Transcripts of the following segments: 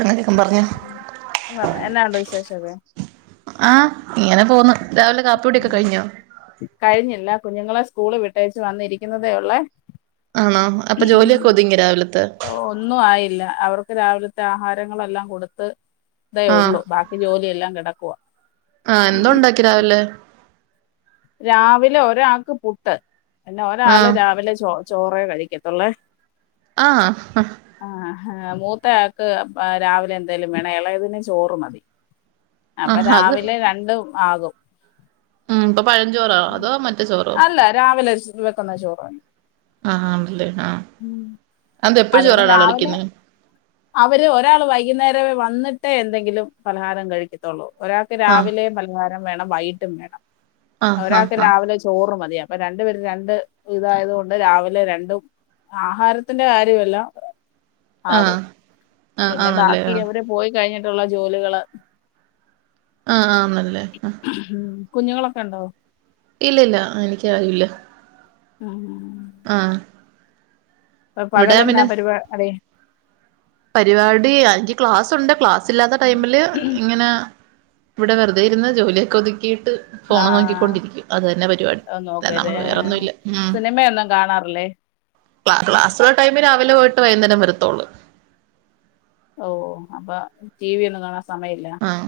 അങ്ങനെയൊക്കെ പറഞ്ഞോ എന്നാണ്ടോ വിശേഷം ഒക്കെ. ആഹ് ഇങ്ങനെ പോകുന്നു, രാവിലെ കാപ്പി കുടിയൊക്കെ കഴിഞ്ഞോ? കഴിഞ്ഞില്ല കുഞ്ഞുങ്ങളെ സ്കൂള് വിട്ടേ ച്ചു വന്നിരിക്കുന്നതേ ഉള്ളെ ആണോ അപ്പൊ ജോലിയൊക്കെ ഒതുങ്ങിയൊ രാവിലത്തെ ഒന്നുആയില്ല അവർക്ക് രാവിലത്തെ ആഹാരങ്ങളെല്ലാം കൊടുത്ത് ഇതേ ആഹ് ഉള്ളൂ ബാക്കി ജോലിയെല്ലാം കിടക്കുവാ ആ എന്ന ഉണ്ടാക്കി രാവിലെ രാവിലെ ഒരാൾക്ക് പുട്ട് പിന്നെ ഒരാള് ആഹ് രാവിലെ ചോ ചോറേ കഴിക്കത്തുള്ളേ ആ ആ ആ ആ മൂത്തയാക്ക് രാവിലെ എന്തേലും വേണം ഇളയതിന് ചോറ് മതി അപ്പൊ ആഹ് അത് രാവിലെ രണ്ടും ആകും ആ ഇപ്പൊ പഴഞ്ചോറാ അതോ മറ്റേ ചോറോ അല്ല രാവിലെ വെക്കുന്ന ചോറാണ് ആ ഉണ്ട് ആ എന്താ എപ്പഴ അതുകൊണ്ട് ചോറള രാവിലെ വെക്കുന്ന അവര് ഒരാള് വൈകുന്നേര വന്നിട്ടേ എന്തെങ്കിലും പലഹാരം കഴിക്കൂ പത്തുള്ളൂ ഒരാൾക്ക് ആഹ് രാവിലെ പലഹാരം വേണം വൈകീട്ടും വേണം ആഹ് ആഹ് ഒരാൾക്ക് ആഹ് രാവിലെ ചോറ് മതി അപ്പൊ രണ്ടുപേരും രണ്ട് വിതായത് കൊണ്ട് രാവിലെ രണ്ടും ആഹാരത്തിന്റെ കാര്യമെല്ലാം ആ ആകും പിന്നെ ബാക്കി അവര് പോയി കഴിഞ്ഞിട്ടുള്ള ജോലികള് ആന്നല്ലേ കുഞ്ഞുങ്ങളൊക്കെ ഉണ്ടോ ഇല്ല ഇല്ല എനിക്കാരൂല്ല ആഹ് ആഹ് ഓ ഇവിടെ പകലെന്നാ പരിപാടി പരിവാടി എനിക്ക് ക്ലാസുണ്ട് ക്ലാസ് ഇല്ലാത്ത ടൈമില് ഇങ്ങനെ ഇവിടെ വെറുതെയിരുന്ന് ജോലിയൊക്ക ഒതുക്കിയിട്ട് ആ ഫോണ് നോക്കിക്കൊണ്ടിരിക്കും അത് തന്നെ പരിപാടി ഒന്ന് നോക്കരുത് നമ്മള് വേറൊന്നുല്ല ഉം സിനിമയൊന്നും കാണാറില്ലേ ക്ലാസ്സുള്ള ടൈമില് രാവിലെ പോയിട്ട് വൈന്നേരം വരത്തോള്ളൂ ഓ അപ്പൊ ടി വി ഒന്നും കാണാൻ സമയല്ല ആഹ്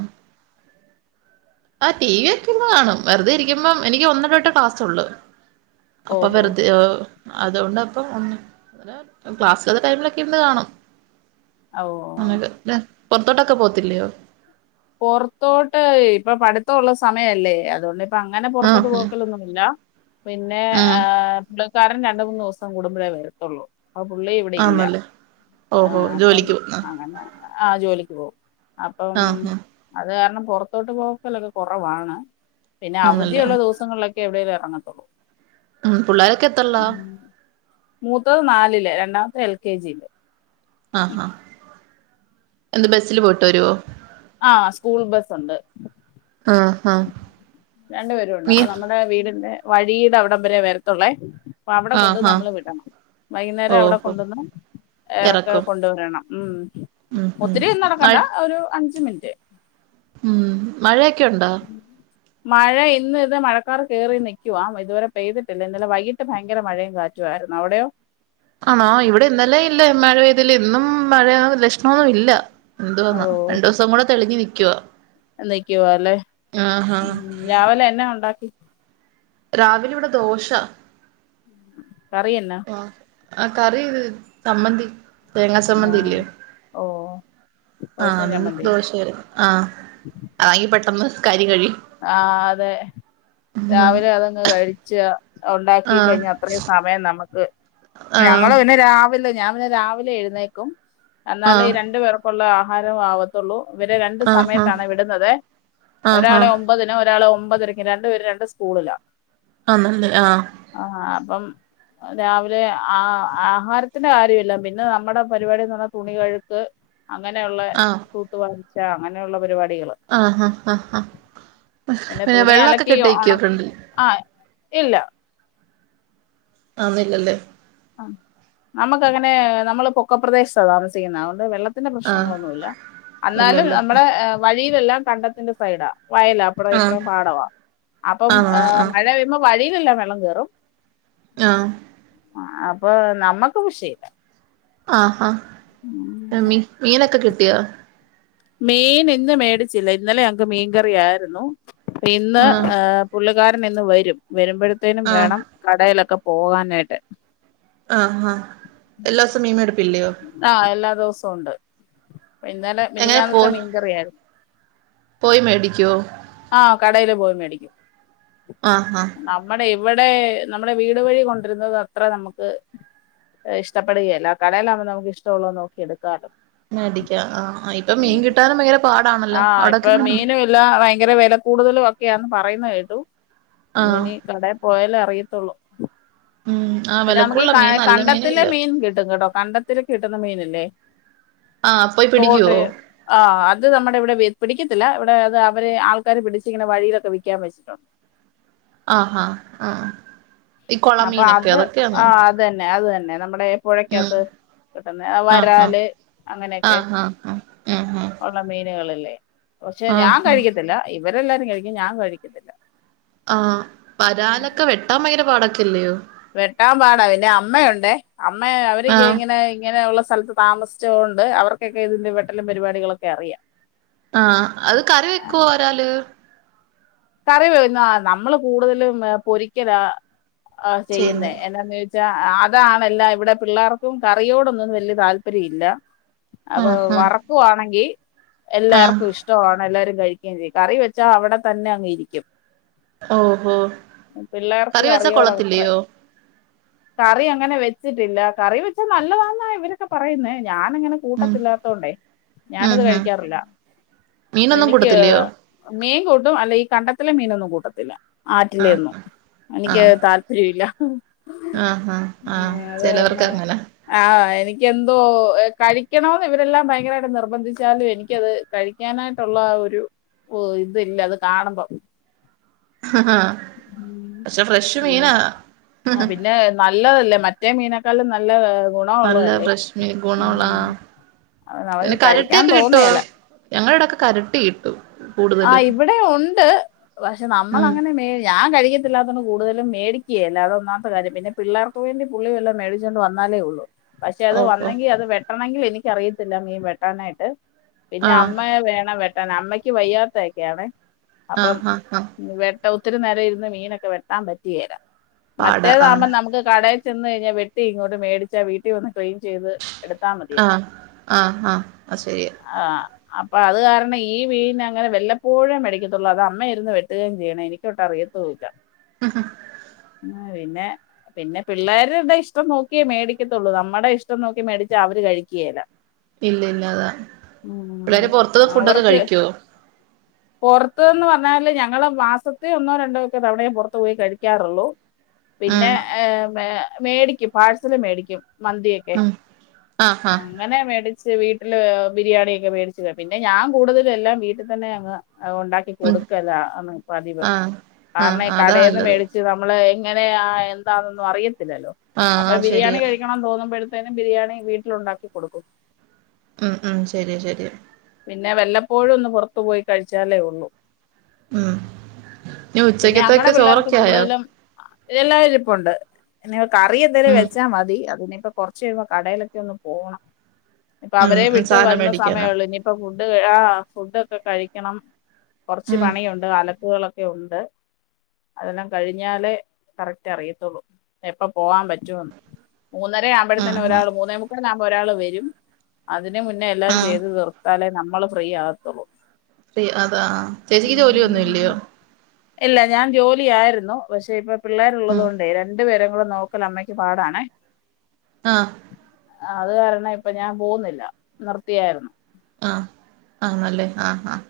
ആ ടി വി ഒക്കെയിരുന്ന് കാണും വെറുതെ ഇരിക്കുമ്പം എനിക്ക് ഒന്ന് തൊട്ടേ ക്ലാസുള്ളു അപ്പൊ ഓഹോ വെറുതെയോ അതോണ്ട് അപ്പം ഒന്ന് അ ക്ലാസ്സില്ലാ ത്തെ ടൈമിലൊക്കെ ഇരുന്നു കാണും ഓ [unintelligible] പൊറത്തോട്ടൊക്കെ പോകത്തില്ലയോ പൊറത്തോട്ട് ഇപ്പൊ പഠിത്തള്ള സമയല്ലേ അതുകൊണ്ട് ഇപ്പങ്ങനെ ആഹ് പുറത്തോട്ട് ഉം പോക്കലൊന്നുമില്ല പിന്നെ ഉം ആ പുള്ളിക്കാരൻ രണ്ട് മൂന്ന് ദിവസം കൂടുമ്പളെ വരത്തുള്ളൂ അപ്പൊ പുള്ളി ഇവിടെ ഇല്ല ആന്നല്ലേ ആ ഓഹോ അപ്പം ജോലിക്ക് പോവുന്ന അങ്ങനെ ആ ജോലിക്ക് പോകും അപ്പം ആഹ് ഉം അത് കാരണം പുറത്തോട്ട് പോക്കലൊക്കെ കുറവാണ് പിന്നെ ആന്നല്ലേ അവധിയുള്ള ദിവസം സങ്ങളിലൊക്കെ എവിടേ ഇറങ്ങത്തുള്ളൂ ഉം പുള്ളോരൊക്കെ എത്രല്ലാ മൂത്തത് നാലില് രണ്ടാമത്തെ എൽ കെ ജില് ആഹാ എന്ത് ബസിൽ പോയിട്ട് വരുവോ ആഹ് സ്കൂൾ ബസ്സ്ണ്ട് ആഹാ രണ്ടു പേരുണ്ട് അപ്പൊ നമ്മുടെ വീടിന്റെ വഴീടെ അവിടം വരെ വരത്തുള്ളേ അവിടെ കൊണ്ട് ആഹ് ആഹ് നമ്മള് വിടണം വൈകുന്നേരം അവിടെ ഓഹോ കൊണ്ടുവന്ന് ഇറക്ക ഇറക്കും കൊണ്ടുവരണം ഉം ഉം ഉം ഒത്തിരിയൊന്നും മഴ നടക്കണ്ട ഒരു അഞ്ച് മിനിറ്റ് ഉം മഴക്കെണ്ടോ മഴ ഇന്ന് ഇത് മഴക്കാർ കയറി നൽക്കുവാ ഇതുവരെ പെയ്തിട്ടില്ല ഇന്നലെ വൈകിട്ട് ഭയങ്കര മഴയും കാറ്റും റ്റുവായിരുന്നു അവിടെയോ ആണോ ഇവിടെ ഇന്നലെ ഇല്ല മഴ പെയ്തില്ല ഇന്നും മഴ ലക്ഷണമൊന്നും ഇല്ല എന്തു വന്നാ രണ്ടു ദിവസം കൂടെ തെളിഞ് നിൽക്കുവാ നക്കിവാ അല്ലേ രാവിലെ എന്ന ഉണ്ടാക്കി രാവിലെ ഇവിടെ ദോശ കറി എന്നാ ആഹ് കറി സമ്മന്തി തേങ്ങാസമ്മന്തി ഇല്ലേ ആഹ് ഓ ദോശയും ആഹ് ചമ്മന്തിയും ദോഷായിരുന്നു ആഹ് അതങ്ങ് പെട്ടെന്ന് കാര്യം കഴിയും ആഹ് അതെ രാവില ആഹ് അതങ്ങ് കഴിച്ച ഉണ്ടാക്കി ആഹ് കഴിഞ്ഞ അത്രയും സമയം നമുക്ക് ഞങ്ങള് പിന്നെ രാവിലെ ഞാൻ പിന്നെ രാവിലെ എഴുന്നേക്കും എന്നാലെ ഈ ആഹ് രണ്ടു പേർക്കുള്ള ആഹാരം ആവത്തു ത്തൂള്ളൂ ഇവരെ രണ്ടു ആഹ് സമയത്താണെ വിടുന്നത് ആഹ് ആഹ് ഒരാളെ ഒ ഒമ്പതിനും ഒരാളെ ഒമ്പതരക്കിം രണ്ട് പേര് രണ്ട് സ്കൂളിലാ ആണല്ലേ ആഹ് ആഹ് അപ്പം രാവിലെ ആഹ് ആഹാരത്തിന്റെ കാര്യല്ല പിന്നെ നമ്മടെ പരിപാടിന്ന് പറഞ്ഞാ തുണികഴുക്ക്. അങ്ങനെയുള്ള ആഹ് കൂത്തുവാഴ്ച അങ്ങനെയുള്ള പരിപാടികള്. ആഹ് ഹാ, ഹാ, ഹാ, ഹാ പിന്നെ പിന്ന തുണി വെള്ളക്കെ അലക്കി ഒണ കെട്ടിക്കിയോ ഫ്രണ്ടിൽ. ആഹ് ഇല്ല. ആന്നു ല്ലല്ലേ. ആഹ് നമക്ക് അങ്ങനെ നമ്മള് പൊക്കപ്രദേശത്താ താമസിക്കുന്നേ. അതോണ്ട് വെള്ള ത്തിന്റെ ആഹ് പ്രശ്നങ്ങളൊന്നുല്ല. എന്നാലും ഇല്ലല്ലേ നമ്മടെ വഴിയിലെല്ലാം കണ്ടത്തിന്റെ സൈഡാ വയലാ. അവിടെ ആഹ് ഇപ്രം പാടവാ അപ്പം ആഹ് ആഹ് മഴ പെയ്യുമ്പോ വഴിയിലെല്ല വെള്ളം കേറും. ആഹ്. ആ അപ്പൊ നമ്മക്ക് വിഷയില്ല. ആഹാ. ഉം. അമ്മീ മീനൊക്ക കിട്ടിയോ? മീൻ ഇന്ന് മേടിച്ചില്ല. ഇന്നലെ ഞക് മീൻകറിയായിരുന്നു. ഇന്ന് ആഹ്. പുള്ളുകാരൻ ഇന്ന് വരും വരുമ്പോഴത്തേനും ആഹ് വേണം കടയിലൊക്കെ പോകാനായിട്ട്. ആഹ് ഹാ എല്ലാസം മീംമെടുപ്പില്ലയോ. ആഹ് എല്ലാ ദെവസോം ഒണ്ട്. ഇന്നലെ എങ്ങനെ മിനിയാന്ന്തെ പോയി മീൻകറിയാരുന്നു. പോയി മേടിക്കുവോ ആഹ് കടേല് പോയി മേടിക്കും. ആഹ് ഹാ. നമ്മടെ ഇവിടെ നമ്മടെ വീട് വഴി കൊണ്ടരുന്നത് അത്ര നമുക്ക്. ഇഷ്ടപ്പെടുകേല്ല. കടലെആവുമ്പോ നമുക്ക് ഇഷ്ടൊള്ളത് നോക്കി എടുക്കാലോ. മേടിക്ക ആഹ് ഇപ്പൊ ഉം മീം കിട്ടാനും ഭയങ്കര പാടാണല്ലോ. അവിടക്കെ എങ്ങനെണ്ട് ല്ല, ഭയങ്കര വെല കൂടുതലു ഒക്കെയാന്ന് പറയുന്ന കേട്ടു. ആഹ് ഇന്നിനി കടേ പോയാലേ അറിയത്തുള്ളൂ. ഉം. ആ പിന്നെ നമക്ക് ഈ വിലക്കുള്ള ക മീൻ നല്ല മീനും കണ്ടത്തിലെ ഇല്ല മീൻ കിട്ടും കേട്ടോ കണ്ട ത്തില് കിട്ടുന്ന മീന്ല്ലേ ആഹ് പോയി തോട് പിടിക്കുവോ ആഹ് അത് നമ്മടെ ഇവിടെ പിടിക്കത്തില്ല ഇവിടെ അത് അവര് ആൾക്കാര് പിടിച്ച് ഇങ്ങനെ വഴിയിലൊക്കെ വിക്കാൻ വെച്ചിട്ടുണ്ട്. ആഹ് ഹ ആഹ്. ഈ കൊള അപ്പൊ മീനൊക്കെ അത് അതൊക്കെയാണോ ആഹ് അതന്നെ, അതന്നെ നമ്മുടെ ഉം പുഴക്കത്ത് കിട്ടുന്ന ആഹ് വരാല് അങ്ങനെക്കെ. ആഹ് ആഹ് ആഹ് ആഹ് ഉം ഉം ള്ള മീനുകളില്ലേ പക്ഷെ ഞാൻ ആഹ് ആഹ് കഴിക്കത്തില്ല ഇവരെല്ലാരും കഴിക്കും. ഞാൻ കഴിക്കത്തില്ല. ആ, വരാലക്കെ വെട്ടാൻ ഭയങ്കര പാടൊക്കെയല്ലിയോ. വെട്ടാൻ പാടാ പിന്നെ അമ്മയുണ്ടേ, അമ്മ അവർക്ക് ആഹ് ഇങ്ങനെ, ഇങ്ങനെ ഒള്ള സ്ഥല താമസിച്ചകൊണ്ട് അവർക്കൊക്കെ ഇതിന്റെ വെട്ടലും പരിപാടികളൊക്കെ അറിയാം. ആ, അത് കറി വെക്കുവോ വരാല്? കറി വേവ്ന്നാ നമ്മള് കൂടുതലും പൊരിക്കല ചെയ്യുന്നേ. ചെയ്യുന്നത് എന്നാന്ന് ചോ ച്ച അതാണല്ല ഇവിടെ പിള്ളേർക്കും കറിയോടൊന്നും വല്യ താല്പര്യം ഇല്ല. അപ്പൊ ആഹ് ആഹ് വറക്കുവാണെങ്കി ആഹ് എല്ലാർക്കും ഇഷ് ട്ടൊആണ് എല്ലാരും കഴിക്കേം ചെയ്യും, കറി വെച്ചാ അവിടെ തന്നെ അങ്ങ് ഇരിക്കും. ഓഹോ പിള്ളേർക്ക് കറി വെച്ചാ കറിയോടത്രേ കൊള്ളത്തില്ലയോ കറി അങ്ങനെ വെച്ചിട്ടില്ല, കറി വെച്ചാ നല്ലതാന്ന ഇവരൊക്കെ പറയുന്നെ ഞാനങ്ങനെ ഉം കൂട്ടത്തില്ലാത്തോണ്ടേ ഉം ഞാനത് ഉം കഴിക്കാറില്ല. മീനൊന്നും എനിക്ക് കൂട്ടത്തില്ലയോ മീൻ കൂട്ടും അല്ലെ ഈ കണ്ടത്തിലെ മീനൊന്നും കൂട്ടത്തില്ല. ആഹ് ആറ്റിലെയൊന്നും എനിക്ക് താല് പ്പര്യോല്ല. ആ, ആ, ആ ചെലോർക്ക് അങ്ങനാ. ആ, എനിക്കെന്തോ കഴിക്കണോന്ന് ഇവരെല്ലാം ഭയങ്കരായിട്ട് നിർബന്ധിച്ചാലും എനിക്കത് കഴിക്കാനായിട്ടൊള്ള ഒരു ഇതില്ല അത് കാണുമ്പം. പക്ഷെ ഫ്രഷ് മീന. പിന്നെ ആഹ് പിന്നെ നല്ലതല്ലേ മറ്റേ മീനക്കാളും നല്ല നല്ല ഗുണമുള്ളതല്ലേ ഫ്രഷ് മീൻ ഗുണം ഉള്ളതാ ഉം അവന് ഈ കഴിക്കാൻ കരട്ടിയൊക്കെ കിട്ടുവോ തോന്നുകേല ഞങ്ങടെ അവിടൊക്കെ കരട്ടി കിട്ടും ആ കൂടുതലും ഇവിടെയും ഉണ്ട് പക്ഷെ നമ്മള് ഉം അങ്ങനെ മേ ഞാൻ കഴിക്കത്തില്ലാത്തോണ്ട് കൂടുതലും മേടിക്കേല്ല അതൊന്നാമത്തെ കാര്യം പിന്നെ പിള്ളേർക്ക് വേണ്ടി പുള്ളി വല്ലോം മേടിച്ചോണ്ട് വന്നാലേ ഉള്ളൂ പക്ഷെ അത് ഓഹ് ഓഹ് വന്നെങ്കി അത് വെട്ടണെങ്കിൽ എനിക്ക് അറിയത്തില്ല മീൻ വെട്ടാനായിട്ട് പിന്നെ ആഹ് അമ്മെയെ വേണം വെട്ടാൻ അമ്മയ്ക്ക് വയ്യാത്ത ഒക്കെയാണേ അപ്പം ആഹ് ആഹ് ആഹ് വെ ഒത്തിരി നേരം ഇരുന്ന് മീനൊക്കെ വെട്ടാൻ പറ്റുകേല പാട ആഹ് മറ്റേതാകുമ്പോം നമുക്ക് കട ചെന്ന് കഴിഞ്ഞാൽ വെട്ടി ഇങ്ങോട്ട് മേടിച്ചാ വീട്ടിൽ വന്ന് ക്ലീൻ ചെയ്ത് എടുത്താ മതിയല്ലോ ആഹ് ആഹ് ആഹ് അത് ശരിയാ ആഹ് അപ്പൊ അത് കാരണം ഈ മീന് അങ്ങനെ വല്ലപ്പോഴുമേ മേടിക്കത്തുള്ളൂ അത് അമ്മ ഇരുന്ന് വെട്ടുകയും ചെയ്യണം എനി നിക്കൊട്ട് അറിയത്തുമില്ല ഉം ആഹ് പിന്നെ പിന്നെ പിള്ളേരുടെ ഇഷ്ടം നോക്കിയേ മേടിക്കത്തുള്ളൂ നമ്മുടെ ഇഷ്ടം നോക്കി മേടിച്ചാ അവര് കഴിക്കുകേല്ല പിന്നെ എന്നതാ ഉം പിള്ളേര് പൊറത്ത് പോയി ഫുഡൊക്കെ കഴിക്കുവോ പുറത്തൂന്ന് പറഞ്ഞാല് ഞങ്ങള് മാസ ത്തിൽ ഒന്നോ രണ്ടോ ഒക്കെ തവണയേ പുറത്ത് പോയി കഴിക്കാറുള്ളൂ പിന്നെ ഉം മേടി മേടിക്കും പാഴസല് മേടിക്കും മന്തി ഒക്കെ ഉം ആഹ് അങ്ങനെ മേടിച്ച് വീട്ടില് ബിരിയാണിയൊക്കെ മേടിച്ച് പിന്നെ ഞാൻ കൂടുതലും എല്ലാം വീട്ടിൽ തന്നെ അങ്ങ് അ ഉണ്ടാക്കി ഉം കൊടുക്കലാണ് പതിവ് ആഹ് കാരണം ആഹ് ഈ അതാ കടയിന്ന് നല്ലത് മേടിച്ച് നമ്മള് എങ്ങനെയാ എന്താന്നൊന്നും അറിയത്തില്ലല്ലോ ആഹ് അപ്പൊ ബിരിയാണി ശരിയാ കഴിക്കണം തോന്നുമ്പോഴത്തേനും ബിരിയാണി വീട്ടിൽ ഉണ്ടാക്കി കൊടുക്കും ഉം ഉം ശരിയാ ശരിയാ പിന്നെ വല്ലപ്പോഴും ഒന്ന് പുറത്ത് പോയി കഴിച്ചാലേ ഉള്ളൂ ഉം ഇനി പിന്നെ ഞങ്ങടെ ഉച്ചക്കത്തേക്ക് പിള്ളേർക്ക് ചോറൊക്കെ ആയോ കൂടുതലും എല്ലാം ഇരിപ്പുണ്ട് ഇനി കറി എന്തേലും ഉം വെച്ചാ മതി അത് ഇനി ഇപ്പൊ കൊറച്ച് കഴിയുമ്പോ കടയിലൊക്കെ ഒന്ന് പോണം ഇപ്പൊ അവരേ ഉം വിട്ട് സാധനം വന്ന മേടിക്കാനാ സമയുള്ളൂ ഇനി ഇപ്പ ഫുഡ് ആഹ് ഫുഡൊക്കെ കഴിക്കണം കുറച്ച് ഉം പണിയുണ്ട് അല ക്കുകളൊക്കെ ഉണ്ട് അതെല്ലാം കഴിഞ്ഞാലേ കറക്റ്റ് അറിയത്തുള്ളൂ എപ്പ പോവാാൻ പറ്റുമെന്ന് മൂന്നര ഉം ആവുമ്പോഴേത്തന് ഉം ഒരാൾ, മൂന്നേ മുക്കാൽ ആകുമ്പോൾ ഒരാള് വരും അതിന് മുന്നേ എല്ലാം ഉം ചെയ്ത് തീർ ത്താലേ നമ്മള് ഫ്രീ ആകത്തുള്ളൂ അതാ ചേച്ചിക്ക് ജോലിയൊന്നും ഇല്ലയോ ഇല്ല ഞാൻ ജോലി ആയിരുന്നു പക്ഷെ ഇപ്പ പിള്ളേരുള്ളത് ഉം കൊണ്ട് രണ്ടു പേരെയും കൂടെ നോക്കല് അമ്മക്ക് പാടാണേ ആഹ് അത് കാരണം ഇപ്പൊ ഞാൻ പോവുന്നില്ല നിർത്തിയാരുന്നു ആഹ് ആണല്ലേ ആഹ് ആഹ്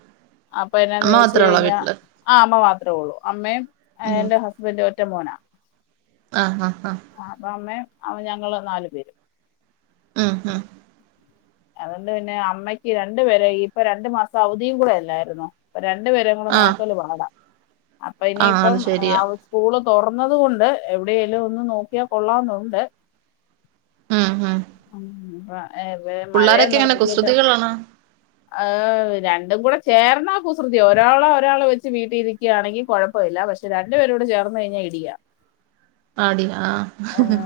അപ്പൊ എന്നാന്ന് അമ്മ ചോദിച്ച് മാത്രേ ഉള്ളോ കഴിഞ്ഞ വീട്ടില് ആ അമ്മ മാത്രേ ഉള്ളു അമ്മയും ഉം എന്റെ ഹസ്ബഡും ഒറ്റ മോനാ ആഹ് ആഹ് ആഹ് ആഹ് അപ്പൊ അമ്മയും ഞങ്ങള് നാലു പേരും ആഹ് ആഹ് അതുകൊണ്ട് പിന്നെ അമ്മയ്ക്ക് രണ്ട് പേരെയും ഇപ്പൊ രണ്ടു മാസം അവധിയും കൂടെ അല്ലാരുന്നോ അപ്പോ രണ്ടു പേരയും കൂടെ ആഹ് നോക്കല് പാടാ അപ്പൊ ആഹ് ഇനിയിപ്പം അത് ആ ശരിയാ സ്കൂള് തുറന്നത് കൊണ്ട് എവിടെയേലും ഒന്ന് നോക്കിയാ കൊള്ളാന്നുണ്ട് ഉം ഉം പിള്ളാരൊക്കെ മഴയൊന്ന് എങ്ങനെ കഴിയട്ടെ കുസൃതികളാണോ ഏഹ് രണ്ടും കൂടെ ചേർന്നാ കുസൃതിയാ ഒരാള് ഒരാള് വെച്ച് വീട്ടിലിരി ക്കാണെങ്കി കുഴപ്പമില്ല പക്ഷെ രണ്ടു പേരൂടെ ചേർന്ന് കഴിഞ്ഞാൽ ഇടിയാ ആടി ആഹ്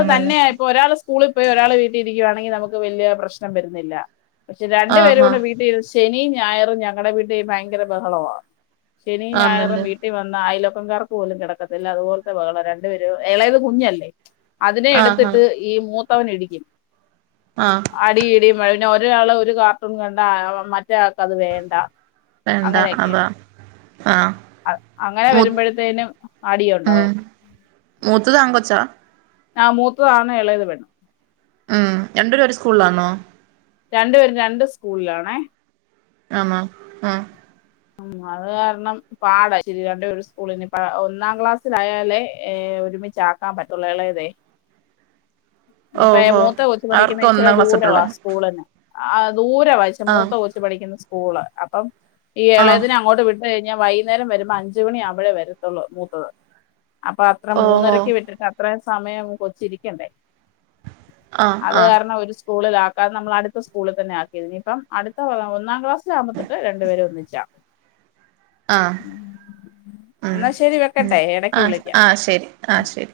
ആണല്ലെ പ്പൊ ഒരാൾ സ്കൂളി പോയി ഒരാള് വീട്ടിലിരിക്കാണെങ്കിൽ നമക്ക് വല്ല്യ പ്രശ്നം വരുന്നില്ല പക്ഷെ രണ്ടു ആഹ് പേരും കൂടെ ആഹ് വീട്ടിൽ ശനിയും ഞായറും ഞങ്ങടെ വീട്ടി ഭയങ്കര ബഹളവാ ശനിം ഞായറും ആന്നല്ലേ വീ ട്ടി വന്ന അയലോക്കകാർക്ക് പോലും കിടക്കത്തില്ല അതുപോലത്തെഹളം രണ്ടുപേര് ഇളയത് കുഞ്ഞല്ലേ അതിനെ ആഹ് എടുത്തിട്ട് ആഹ് ഈ മൂത്തവനിടിക്കും ആഹ് അടിയിടിയുമഴ പിന്നെ ഒരാള് ഒരു കാർട്ടൂൺ കണ്ട മറ്റേയാൾക്ക് അത് വേണ്ട വേണ്ടാ അങ്ങനെയൊക്കെ അതാ ആഹ് അങ്ങനെ മൂ വരുമ്പോഴത്തേനും അടിയുണ്ടാവും മൂത്തതാൺകൊച്ച ആഹ് മൂത്തതാണ് ഇളയത് പെണ്ണ് ഉം രണ്ടെരു ഒരു സ്കൂളിലാണോ രണ്ടു പേരും രണ്ട് സ്കൂളിലാണെ ആന്നോ ആഹ് അത് കാരണം പാട രണ്ട് ഒരു സ്കൂളിന് ഒന്നാം ക്ലാസ്സിലായാലേ ഒരുമിച്ച ആക്കാൻ പറ്റുള്ള എളേതെ ഞ്ഞ്പ്പ ഓഹോ മൂത്ത കൊച്ചു അവർക്ക് പഠിക്കുന്ന ഇച്ചിരി ഒന്നാം ക്ലാസ് ദൂരവാ തൊട്ടുള്ളോ സ്കൂള് ആഹ് ദൂരെവാ ആഹ് മൂത്ത കൊച്ചു പഠിക്കുന്ന സ്കൂള് അപ്പം ഈ ആഹ് ഇളയത്തിന് അങ്ങോട്ട് വിട്ടു കഴിഞ്ഞാ വൈകുന്നേരം വരുമ്പോ അഞ്ച് മണി ആവുമ്പഴേ വരത്തുള്ളൂ മൂത്തത് അപ്പൊ അത്ര ഓഹോ മൂന്നരക്ക് വിട്ടിട്ട് അത്ര സമയം കൊച്ചിരിക്കണ്ടേ ആഹ് അത് ആഹ് കാരണം ഒരു സ്കൂളില കാരണം നമ്മള അടുത്ത സ്കൂള് തന്നെ ആക്കിയത് ഇനിപ്പ അടുത്ത കൊല്ലം ഒന്നാം ക്ലാസ് ആകുമ്പോ തൊട്ട് രണ്ട് പേര് ഒന്നിച്ച് ആഹ് ഉം എന്നാ ശരി ഉം വെക്കട്ടെ എടക്ക് ആഹ് വിളിക്കാം ആഹ് ശരി ആഹ് ശരി